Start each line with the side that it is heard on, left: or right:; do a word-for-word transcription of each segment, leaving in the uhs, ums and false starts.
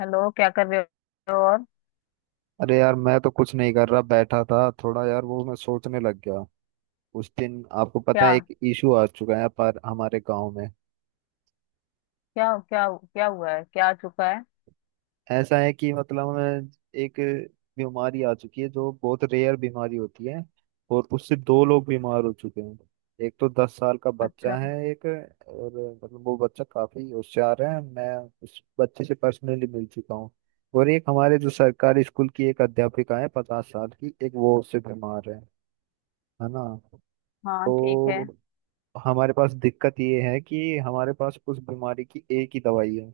left: Hello, क्या कर रहे हो? और
right: अरे यार, मैं तो कुछ नहीं कर रहा, बैठा था। थोड़ा यार वो मैं सोचने लग गया। उस दिन आपको पता
left: क्या?
right: है एक इशू आ चुका है पर हमारे गांव में।
left: क्या क्या क्या हुआ है? क्या आ चुका है?
right: ऐसा है कि मतलब अ, एक बीमारी आ चुकी है जो बहुत रेयर बीमारी होती है। और उससे दो लोग बीमार हो चुके हैं। एक तो दस साल का बच्चा
left: अच्छा।
right: है, एक और। मतलब वो बच्चा काफी होशियार है, मैं उस बच्चे से पर्सनली मिल चुका हूँ। और एक हमारे जो सरकारी स्कूल की एक अध्यापिका है, पचास साल की, एक वो, उससे बीमार है है ना।
left: हाँ, ठीक है।
right: तो हमारे पास दिक्कत ये है कि हमारे पास उस बीमारी की एक ही दवाई है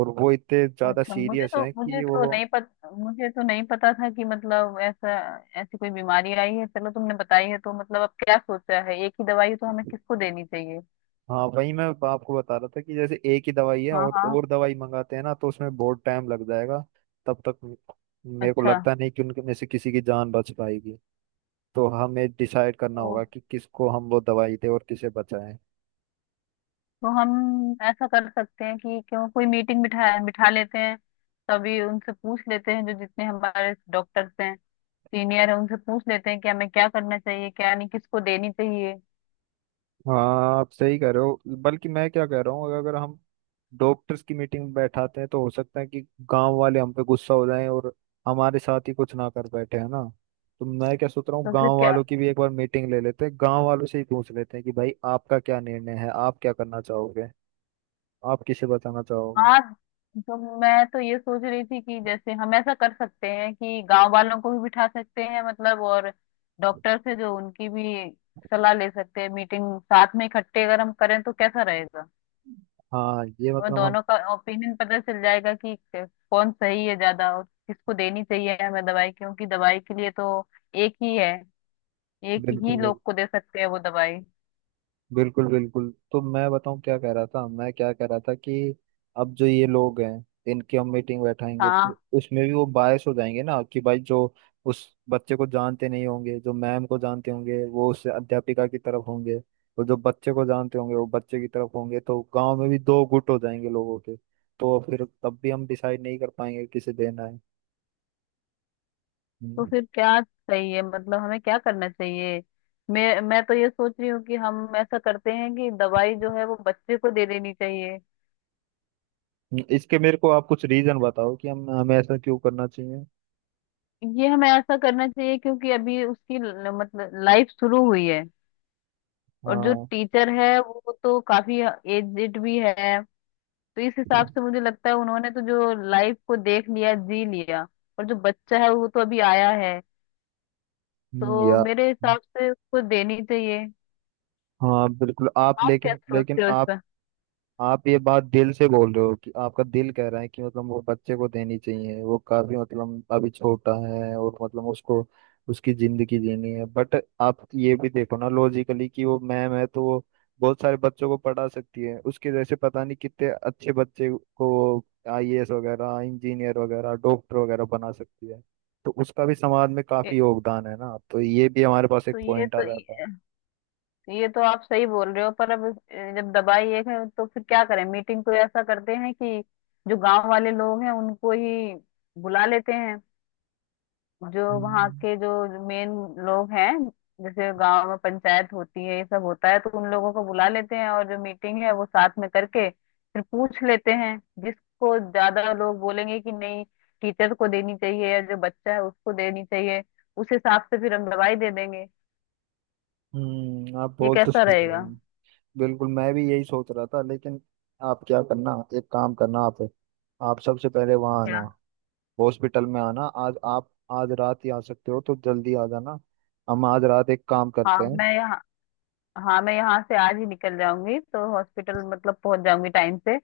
right: और वो इतने ज्यादा
left: अच्छा, मुझे
right: सीरियस
left: तो
right: है
left: मुझे
right: कि वो।
left: तो नहीं पता, मुझे तो नहीं पता था कि मतलब ऐसा ऐसी कोई बीमारी आई है। चलो, तुमने बताई है। तो मतलब अब क्या सोचा है? एक ही दवाई तो हमें किसको देनी चाहिए?
right: हाँ, वही मैं आपको बता रहा था कि जैसे एक ही दवाई है
left: हाँ
right: और
left: हाँ।
right: और दवाई मंगाते हैं ना तो उसमें बहुत टाइम लग जाएगा। तब तक मेरे को
left: अच्छा,
right: लगता नहीं कि उनके में से किसी की जान बच पाएगी। तो हमें डिसाइड करना
left: तो
right: होगा कि किसको हम वो दवाई दें और किसे बचाएं।
left: तो हम ऐसा कर सकते हैं कि क्यों कोई मीटिंग बिठा बिठा लेते हैं, तभी उनसे पूछ लेते हैं जो जितने हमारे डॉक्टर्स हैं, सीनियर है, उनसे पूछ लेते हैं कि हमें क्या करना चाहिए, क्या नहीं, किसको देनी चाहिए।
right: हाँ, आप सही कह रहे हो। बल्कि मैं क्या कह रहा हूँ, अगर हम डॉक्टर्स की मीटिंग बैठाते हैं तो हो सकता है कि गांव वाले हम पे गुस्सा हो जाएं और हमारे साथ ही कुछ ना कर बैठे, है ना। तो मैं क्या सोच रहा हूँ,
left: तो फिर
right: गांव
left: क्या?
right: वालों की भी एक बार मीटिंग ले लेते हैं, गांव वालों से ही पूछ लेते हैं कि भाई आपका क्या निर्णय है, आप क्या करना चाहोगे, आप किसे बताना चाहोगे।
left: हाँ। तो मैं तो ये सोच रही थी कि जैसे हम ऐसा कर सकते हैं कि गांव वालों को भी बिठा सकते हैं मतलब, और डॉक्टर से जो उनकी भी सलाह ले सकते हैं। मीटिंग साथ में इकट्ठे अगर हम करें तो कैसा रहेगा?
right: हाँ ये
left: हमें
right: मतलब हम।
left: दोनों का ओपिनियन पता चल जाएगा कि क- कौन सही है ज्यादा और किसको देनी चाहिए हमें दवाई, क्योंकि दवाई के लिए तो एक ही है, एक ही
right: बिल्कुल
left: लोग को दे सकते हैं वो दवाई।
right: बिल्कुल बिल्कुल, तो मैं बताऊं क्या कह रहा था मैं क्या कह रहा था कि अब जो ये लोग हैं, इनकी हम मीटिंग बैठाएंगे तो
left: हाँ।
right: उसमें भी वो बायस हो जाएंगे ना कि भाई जो उस बच्चे को जानते नहीं होंगे, जो मैम को जानते होंगे वो उस अध्यापिका की तरफ होंगे, और जो बच्चे को जानते होंगे वो बच्चे की तरफ होंगे। तो गांव में भी दो गुट हो जाएंगे लोगों के, तो फिर तब भी हम डिसाइड नहीं कर पाएंगे किसे देना है।
left: तो
right: हम्म।
left: फिर क्या चाहिए मतलब? हमें क्या करना चाहिए? मैं मैं तो ये सोच रही हूँ कि हम ऐसा करते हैं कि दवाई जो है वो बच्चे को दे देनी चाहिए।
right: इसके मेरे को आप कुछ रीजन बताओ कि हम हमें ऐसा क्यों करना चाहिए।
left: ये हमें ऐसा करना चाहिए क्योंकि अभी उसकी ल- मतलब लाइफ शुरू हुई है। और जो
right: हाँ।
left: टीचर है वो तो काफी एजेड भी है, तो इस हिसाब से मुझे लगता है उन्होंने तो जो लाइफ को देख लिया, जी लिया, और जो बच्चा है वो तो अभी आया है,
right: हम्म,
left: तो
right: या।
left: मेरे हिसाब से उसको देनी चाहिए।
right: हाँ बिल्कुल। आप
left: आप क्या
right: लेकिन लेकिन
left: सोचते हो इस
right: आप
left: पर?
right: आप ये बात दिल से बोल रहे हो कि आपका दिल कह रहा है कि मतलब वो बच्चे को देनी चाहिए, वो काफी मतलब अभी छोटा है और मतलब उसको उसकी जिंदगी जीनी है, बट आप ये भी देखो ना लॉजिकली कि वो मैम है तो वो बहुत सारे बच्चों को पढ़ा सकती है, उसके जैसे पता नहीं कितने अच्छे बच्चे को आईएएस वगैरह, इंजीनियर वगैरह, डॉक्टर वगैरह बना सकती है। तो उसका भी समाज में काफी योगदान है ना, तो ये भी हमारे पास
left: तो
right: एक
left: ये
right: पॉइंट आ
left: तो
right: जाता है।
left: ये तो आप सही बोल रहे हो, पर अब अ, जब दवाई एक है तो फिर क्या करें? मीटिंग को ऐसा करते हैं कि जो गांव वाले लोग हैं उनको ही बुला लेते हैं, जो वहाँ
right: हम्म।
left: के जो मेन लोग हैं, जैसे गांव में पंचायत होती है, ये सब होता है, तो उन लोगों को बुला लेते हैं और जो मीटिंग है वो साथ में करके फिर पूछ लेते हैं। जिसको ज्यादा लोग बोलेंगे कि नहीं, टीचर को देनी चाहिए या जो बच्चा है उसको देनी चाहिए, उस हिसाब से फिर हम दवाई दे देंगे।
right: हम्म, आप
left: ये
right: बोल तो
left: कैसा
right: सही रहे
left: रहेगा?
right: हो। बिल्कुल, मैं भी यही सोच रहा था, लेकिन आप क्या करना, एक काम करना आप आप सबसे पहले वहाँ आना,
left: क्या?
right: हॉस्पिटल में आना। आज आप आज रात ही आ सकते हो तो जल्दी आ जाना। हम आज रात एक काम करते
left: हाँ
right: हैं।
left: मैं हाँ, मैं यहाँ से आज ही निकल जाऊंगी तो हॉस्पिटल मतलब पहुंच जाऊंगी टाइम से।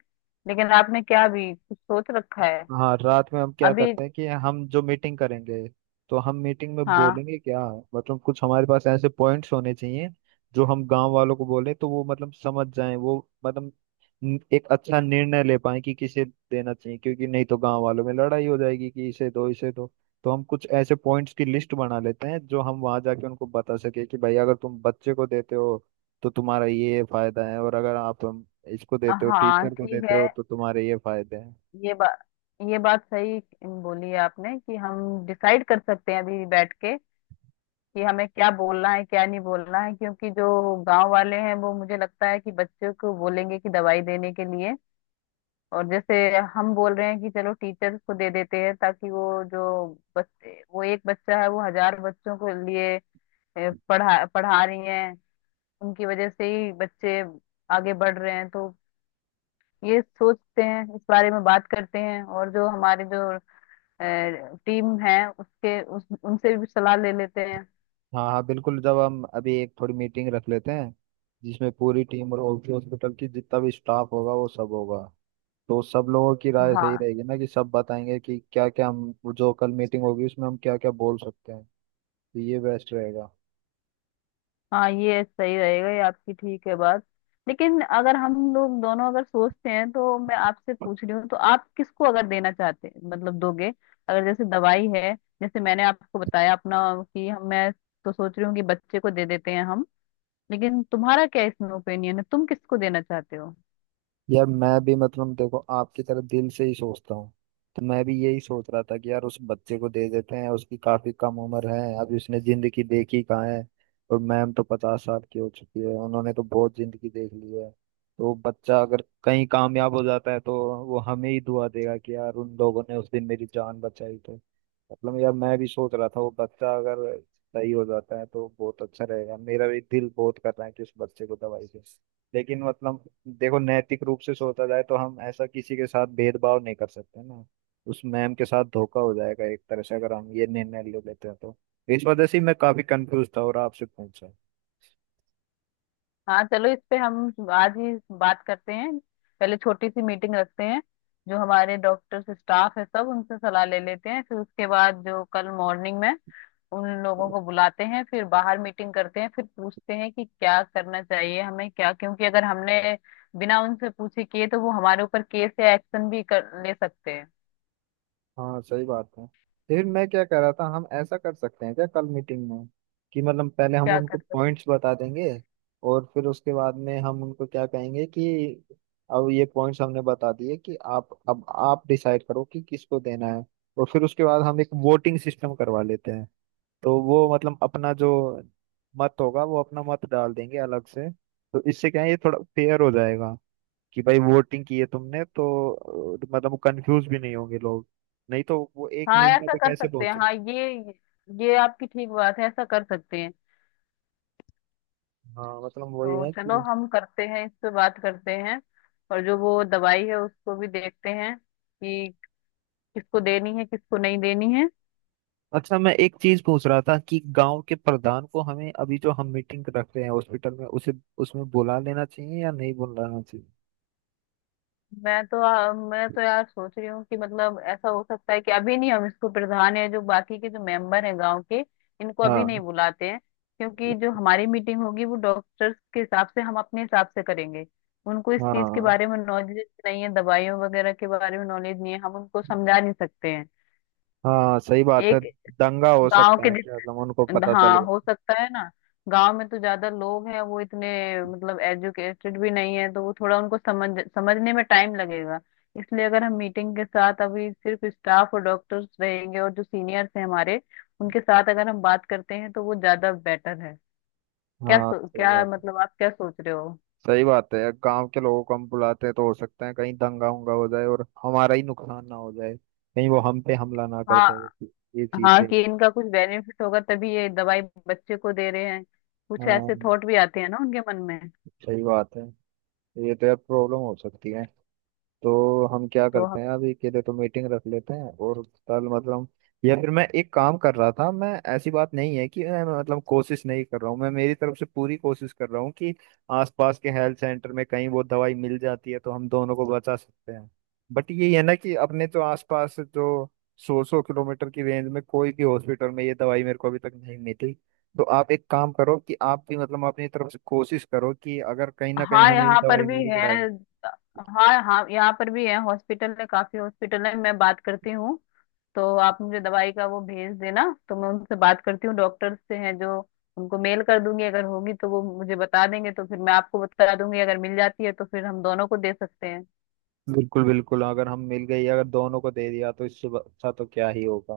left: लेकिन आपने क्या अभी कुछ सोच रखा है?
right: हाँ, रात में हम क्या
left: अभी?
right: करते हैं कि हम जो मीटिंग करेंगे तो हम मीटिंग में
left: हाँ।
right: बोलेंगे क्या। मतलब कुछ हमारे पास ऐसे पॉइंट्स होने चाहिए जो हम गांव वालों को बोलें तो वो मतलब समझ जाएं, वो मतलब न- एक अच्छा निर्णय ले पाए कि किसे देना चाहिए। क्योंकि नहीं तो गांव वालों में लड़ाई हो जाएगी कि इसे दो, इसे दो। तो हम कुछ ऐसे पॉइंट्स की लिस्ट बना लेते हैं जो हम वहां जाके उनको बता सके कि भाई अगर तुम बच्चे को देते हो तो तुम्हारा ये फायदा है, और अगर आप हम, इसको देते हो,
left: हाँ,
right: टीचर को
left: ठीक
right: देते
left: है।
right: हो, तो तुम्हारे ये फायदे हैं।
left: ये बात ये बात सही बोली है आपने कि हम डिसाइड कर सकते हैं अभी बैठ के कि हमें क्या बोलना है, क्या नहीं बोलना है, क्योंकि जो गांव वाले हैं वो मुझे लगता है कि बच्चों को बोलेंगे कि दवाई देने के लिए। और जैसे हम बोल रहे हैं कि चलो टीचर्स को दे देते हैं, ताकि वो जो बच्चे, वो एक बच्चा है, वो हजार बच्चों के लिए ए, पढ़ा पढ़ा रही हैं, उनकी वजह से ही बच्चे आगे बढ़ रहे हैं। तो ये सोचते हैं, इस बारे में बात करते हैं, और जो हमारे जो टीम है उसके उस, उनसे भी सलाह ले लेते हैं।
right: हाँ हाँ बिल्कुल, जब हम अभी एक थोड़ी मीटिंग रख लेते हैं जिसमें पूरी टीम और हॉस्पिटल की जितना भी स्टाफ होगा वो सब होगा, तो सब लोगों की राय सही
left: हाँ।
right: रहेगी ना कि सब बताएंगे कि क्या क्या, हम जो कल मीटिंग होगी उसमें हम क्या क्या बोल सकते हैं। तो ये बेस्ट रहेगा।
left: हाँ, ये सही रहेगा, ये आपकी ठीक है बात। लेकिन अगर हम लोग दोनों अगर सोचते हैं, तो मैं आपसे पूछ रही हूँ, तो आप किसको अगर देना चाहते हैं मतलब दोगे? अगर जैसे दवाई है, जैसे मैंने आपको बताया अपना कि हम मैं तो सोच रही हूँ कि बच्चे को दे देते हैं हम। लेकिन तुम्हारा क्या इसमें ओपिनियन है? तुम किसको देना चाहते हो?
right: यार मैं भी मतलब देखो आपकी तरह दिल से ही सोचता हूँ। तो मैं भी यही सोच रहा था कि यार उस बच्चे को दे देते हैं, उसकी काफी कम उम्र है, अभी उसने जिंदगी देखी कहाँ है। और मैम तो पचास साल की हो चुकी है, उन्होंने तो बहुत जिंदगी देख ली है। तो बच्चा अगर कहीं कामयाब हो जाता है तो वो हमें ही दुआ देगा कि यार उन लोगों ने उस दिन मेरी जान बचाई। तो मतलब यार मैं भी सोच रहा था वो बच्चा अगर सही हो जाता है तो बहुत अच्छा रहेगा। मेरा भी दिल बहुत कर रहा है कि उस बच्चे को दवाई दे। लेकिन मतलब देखो नैतिक रूप से सोचा जाए तो हम ऐसा किसी के साथ भेदभाव नहीं कर सकते ना। उस मैम के साथ धोखा हो जाएगा एक तरह से, अगर हम ये निर्णय ले लेते हैं तो। इस वजह से मैं काफी कंफ्यूज था और आपसे पूछा।
left: हाँ, चलो इस पे हम आज ही बात करते हैं। पहले छोटी सी मीटिंग रखते हैं, जो हमारे डॉक्टर्स स्टाफ है सब, उनसे सलाह ले लेते हैं। फिर उसके बाद जो कल मॉर्निंग में उन लोगों को बुलाते हैं, फिर बाहर मीटिंग करते हैं, फिर पूछते हैं कि क्या करना चाहिए हमें, क्या। क्योंकि अगर हमने बिना उनसे पूछे किए तो वो हमारे ऊपर केस या एक्शन भी कर ले सकते हैं।
right: हाँ, सही बात है। लेकिन मैं क्या कह रहा था, हम ऐसा कर सकते हैं क्या कल मीटिंग में कि मतलब पहले हम
left: क्या कर
right: उनको
left: सकते?
right: पॉइंट्स बता देंगे, और फिर उसके बाद में हम उनको क्या कहेंगे कि अब ये पॉइंट्स हमने बता दिए, कि आप, अब आप डिसाइड करो कि किसको देना है। और फिर उसके बाद हम एक वोटिंग सिस्टम करवा लेते हैं, तो वो मतलब अपना जो मत होगा वो अपना मत डाल देंगे अलग से। तो इससे क्या है, ये थोड़ा फेयर हो जाएगा कि भाई वोटिंग की है तुमने तो अ, मतलब कंफ्यूज भी नहीं होंगे लोग। नहीं तो वो एक
left: हाँ,
right: निर्णय
left: ऐसा
right: पे
left: कर
right: कैसे
left: सकते हैं।
right: पहुंचे।
left: हाँ ये ये आपकी ठीक बात है, ऐसा कर सकते हैं।
right: हाँ मतलब वही
left: तो
right: है
left: चलो,
right: कि।
left: हम करते हैं, इस पे बात करते हैं, और जो वो दवाई है उसको भी देखते हैं कि किसको देनी है, किसको नहीं देनी है।
right: अच्छा, मैं एक चीज पूछ रहा था कि गांव के प्रधान को, हमें अभी जो हम मीटिंग रख रहे हैं हॉस्पिटल में, उसे उसमें बुला लेना चाहिए या नहीं बुलाना चाहिए।
left: मैं तो आ, मैं तो यार सोच रही हूँ कि मतलब ऐसा हो सकता है कि अभी नहीं, हम इसको प्रधान या जो बाकी के जो मेंबर हैं गांव के, इनको अभी
right: हाँ।
left: नहीं बुलाते हैं, क्योंकि जो हमारी मीटिंग होगी वो डॉक्टर्स के हिसाब से, हम अपने हिसाब से करेंगे। उनको इस चीज के
right: हाँ।
left: बारे में नॉलेज नहीं है, दवाइयों वगैरह के बारे में नॉलेज नहीं है, हम उनको समझा नहीं सकते हैं।
right: हाँ सही बात है।
left: एक
right: दंगा हो
left: गांव
right: सकता
left: के,
right: है क्या, मतलब उनको पता चल
left: हाँ
right: गया।
left: हो सकता है ना। गांव में तो ज्यादा लोग हैं, वो इतने मतलब एजुकेटेड भी नहीं है, तो वो थोड़ा उनको समझ समझने में टाइम लगेगा। इसलिए अगर हम मीटिंग के साथ अभी सिर्फ स्टाफ और डॉक्टर्स रहेंगे और जो सीनियर्स हैं हमारे, उनके साथ अगर हम बात करते हैं तो वो ज्यादा बेटर है। क्या
right: हाँ
left: सो,
right: सही
left: क्या
right: बात,
left: मतलब आप क्या सोच रहे हो?
right: सही बात है, यार गांव के लोगों को हम बुलाते हैं तो हो सकता है कहीं दंगा उंगा हो जाए और हमारा ही नुकसान ना हो जाए, कहीं वो हम पे हमला ना कर
left: हाँ।
right: दे। ये चीज
left: हाँ,
right: है।
left: कि इनका कुछ बेनिफिट होगा तभी ये दवाई बच्चे को दे रहे हैं, कुछ
right: हाँ
left: ऐसे थॉट भी आते हैं ना उनके मन में।
right: सही बात है। ये तो यार प्रॉब्लम हो सकती है। तो हम क्या
left: तो
right: करते हैं, अभी के लिए तो मीटिंग रख लेते हैं और कल मतलब, या फिर मैं एक काम कर रहा था। मैं, ऐसी बात नहीं है कि मैं मतलब कोशिश नहीं कर रहा हूँ, मैं मेरी तरफ से पूरी कोशिश कर रहा हूँ कि आसपास के हेल्थ सेंटर में कहीं वो दवाई मिल जाती है तो हम दोनों को बचा सकते हैं। बट ये है ना कि अपने तो आसपास जो सौ सौ किलोमीटर की रेंज में कोई भी हॉस्पिटल में ये दवाई मेरे को अभी तक नहीं मिली। तो आप एक काम करो कि आप भी मतलब अपनी तरफ से कोशिश करो कि अगर कहीं ना कहीं
left: हाँ,
right: हमें ये
left: यहाँ पर
right: दवाई
left: भी
right: मिल
left: है।
right: जाए।
left: हाँ हाँ, यहाँ पर भी है हॉस्पिटल, है काफी हॉस्पिटल है, मैं बात करती हूँ। तो आप मुझे दवाई का वो भेज देना, तो मैं उनसे बात करती हूँ डॉक्टर से, हैं जो, उनको मेल कर दूंगी। अगर होगी तो वो मुझे बता देंगे, तो फिर मैं आपको बता दूंगी। अगर मिल जाती है तो फिर हम दोनों को दे सकते हैं।
right: बिल्कुल बिल्कुल, अगर हम मिल गई अगर दोनों को दे दिया तो इससे ब- अच्छा तो क्या ही होगा।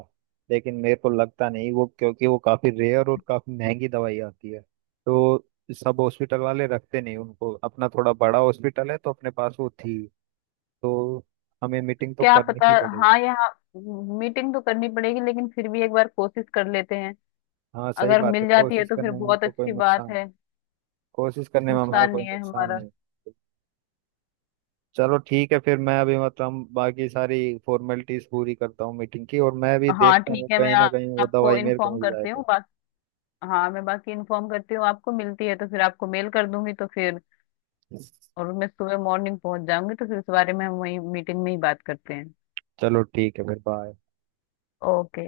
right: लेकिन मेरे को लगता नहीं वो, क्योंकि वो काफी रेयर और काफी महंगी दवाई आती है तो सब हॉस्पिटल वाले रखते नहीं उनको, अपना थोड़ा बड़ा हॉस्पिटल है तो अपने पास वो थी। तो हमें मीटिंग तो
left: क्या
right: करनी
left: पता।
right: ही पड़ेगी।
left: हाँ, यहाँ मीटिंग तो करनी पड़ेगी, लेकिन फिर भी एक बार कोशिश कर लेते हैं।
right: हाँ सही
left: अगर
right: बात है,
left: मिल जाती है
right: कोशिश
left: तो फिर
right: करने में
left: बहुत
right: तो कोई
left: अच्छी बात
right: नुकसान,
left: है।
right: कोशिश करने में हमारा
left: नुकसान
right: कोई
left: नहीं है
right: नुकसान
left: हमारा।
right: नहीं। चलो ठीक है, फिर मैं अभी मतलब बाकी सारी फॉर्मेलिटीज पूरी करता हूँ मीटिंग की, और मैं भी
left: हाँ
right: देखता
left: ठीक
right: हूँ
left: है मैं
right: कहीं
left: आ,
right: ना कहीं वो
left: आपको
right: दवाई मेरे को
left: इन्फॉर्म
right: मिल जाए
left: करती हूँ।
right: तो।
left: हाँ, मैं बाकी इन्फॉर्म करती हूँ आपको, मिलती है तो फिर आपको मेल कर दूंगी, तो फिर। और मैं सुबह मॉर्निंग पहुंच जाऊंगी, तो फिर इस बारे में हम वही मीटिंग में ही बात करते हैं।
right: चलो ठीक है, फिर बाय।
left: ओके।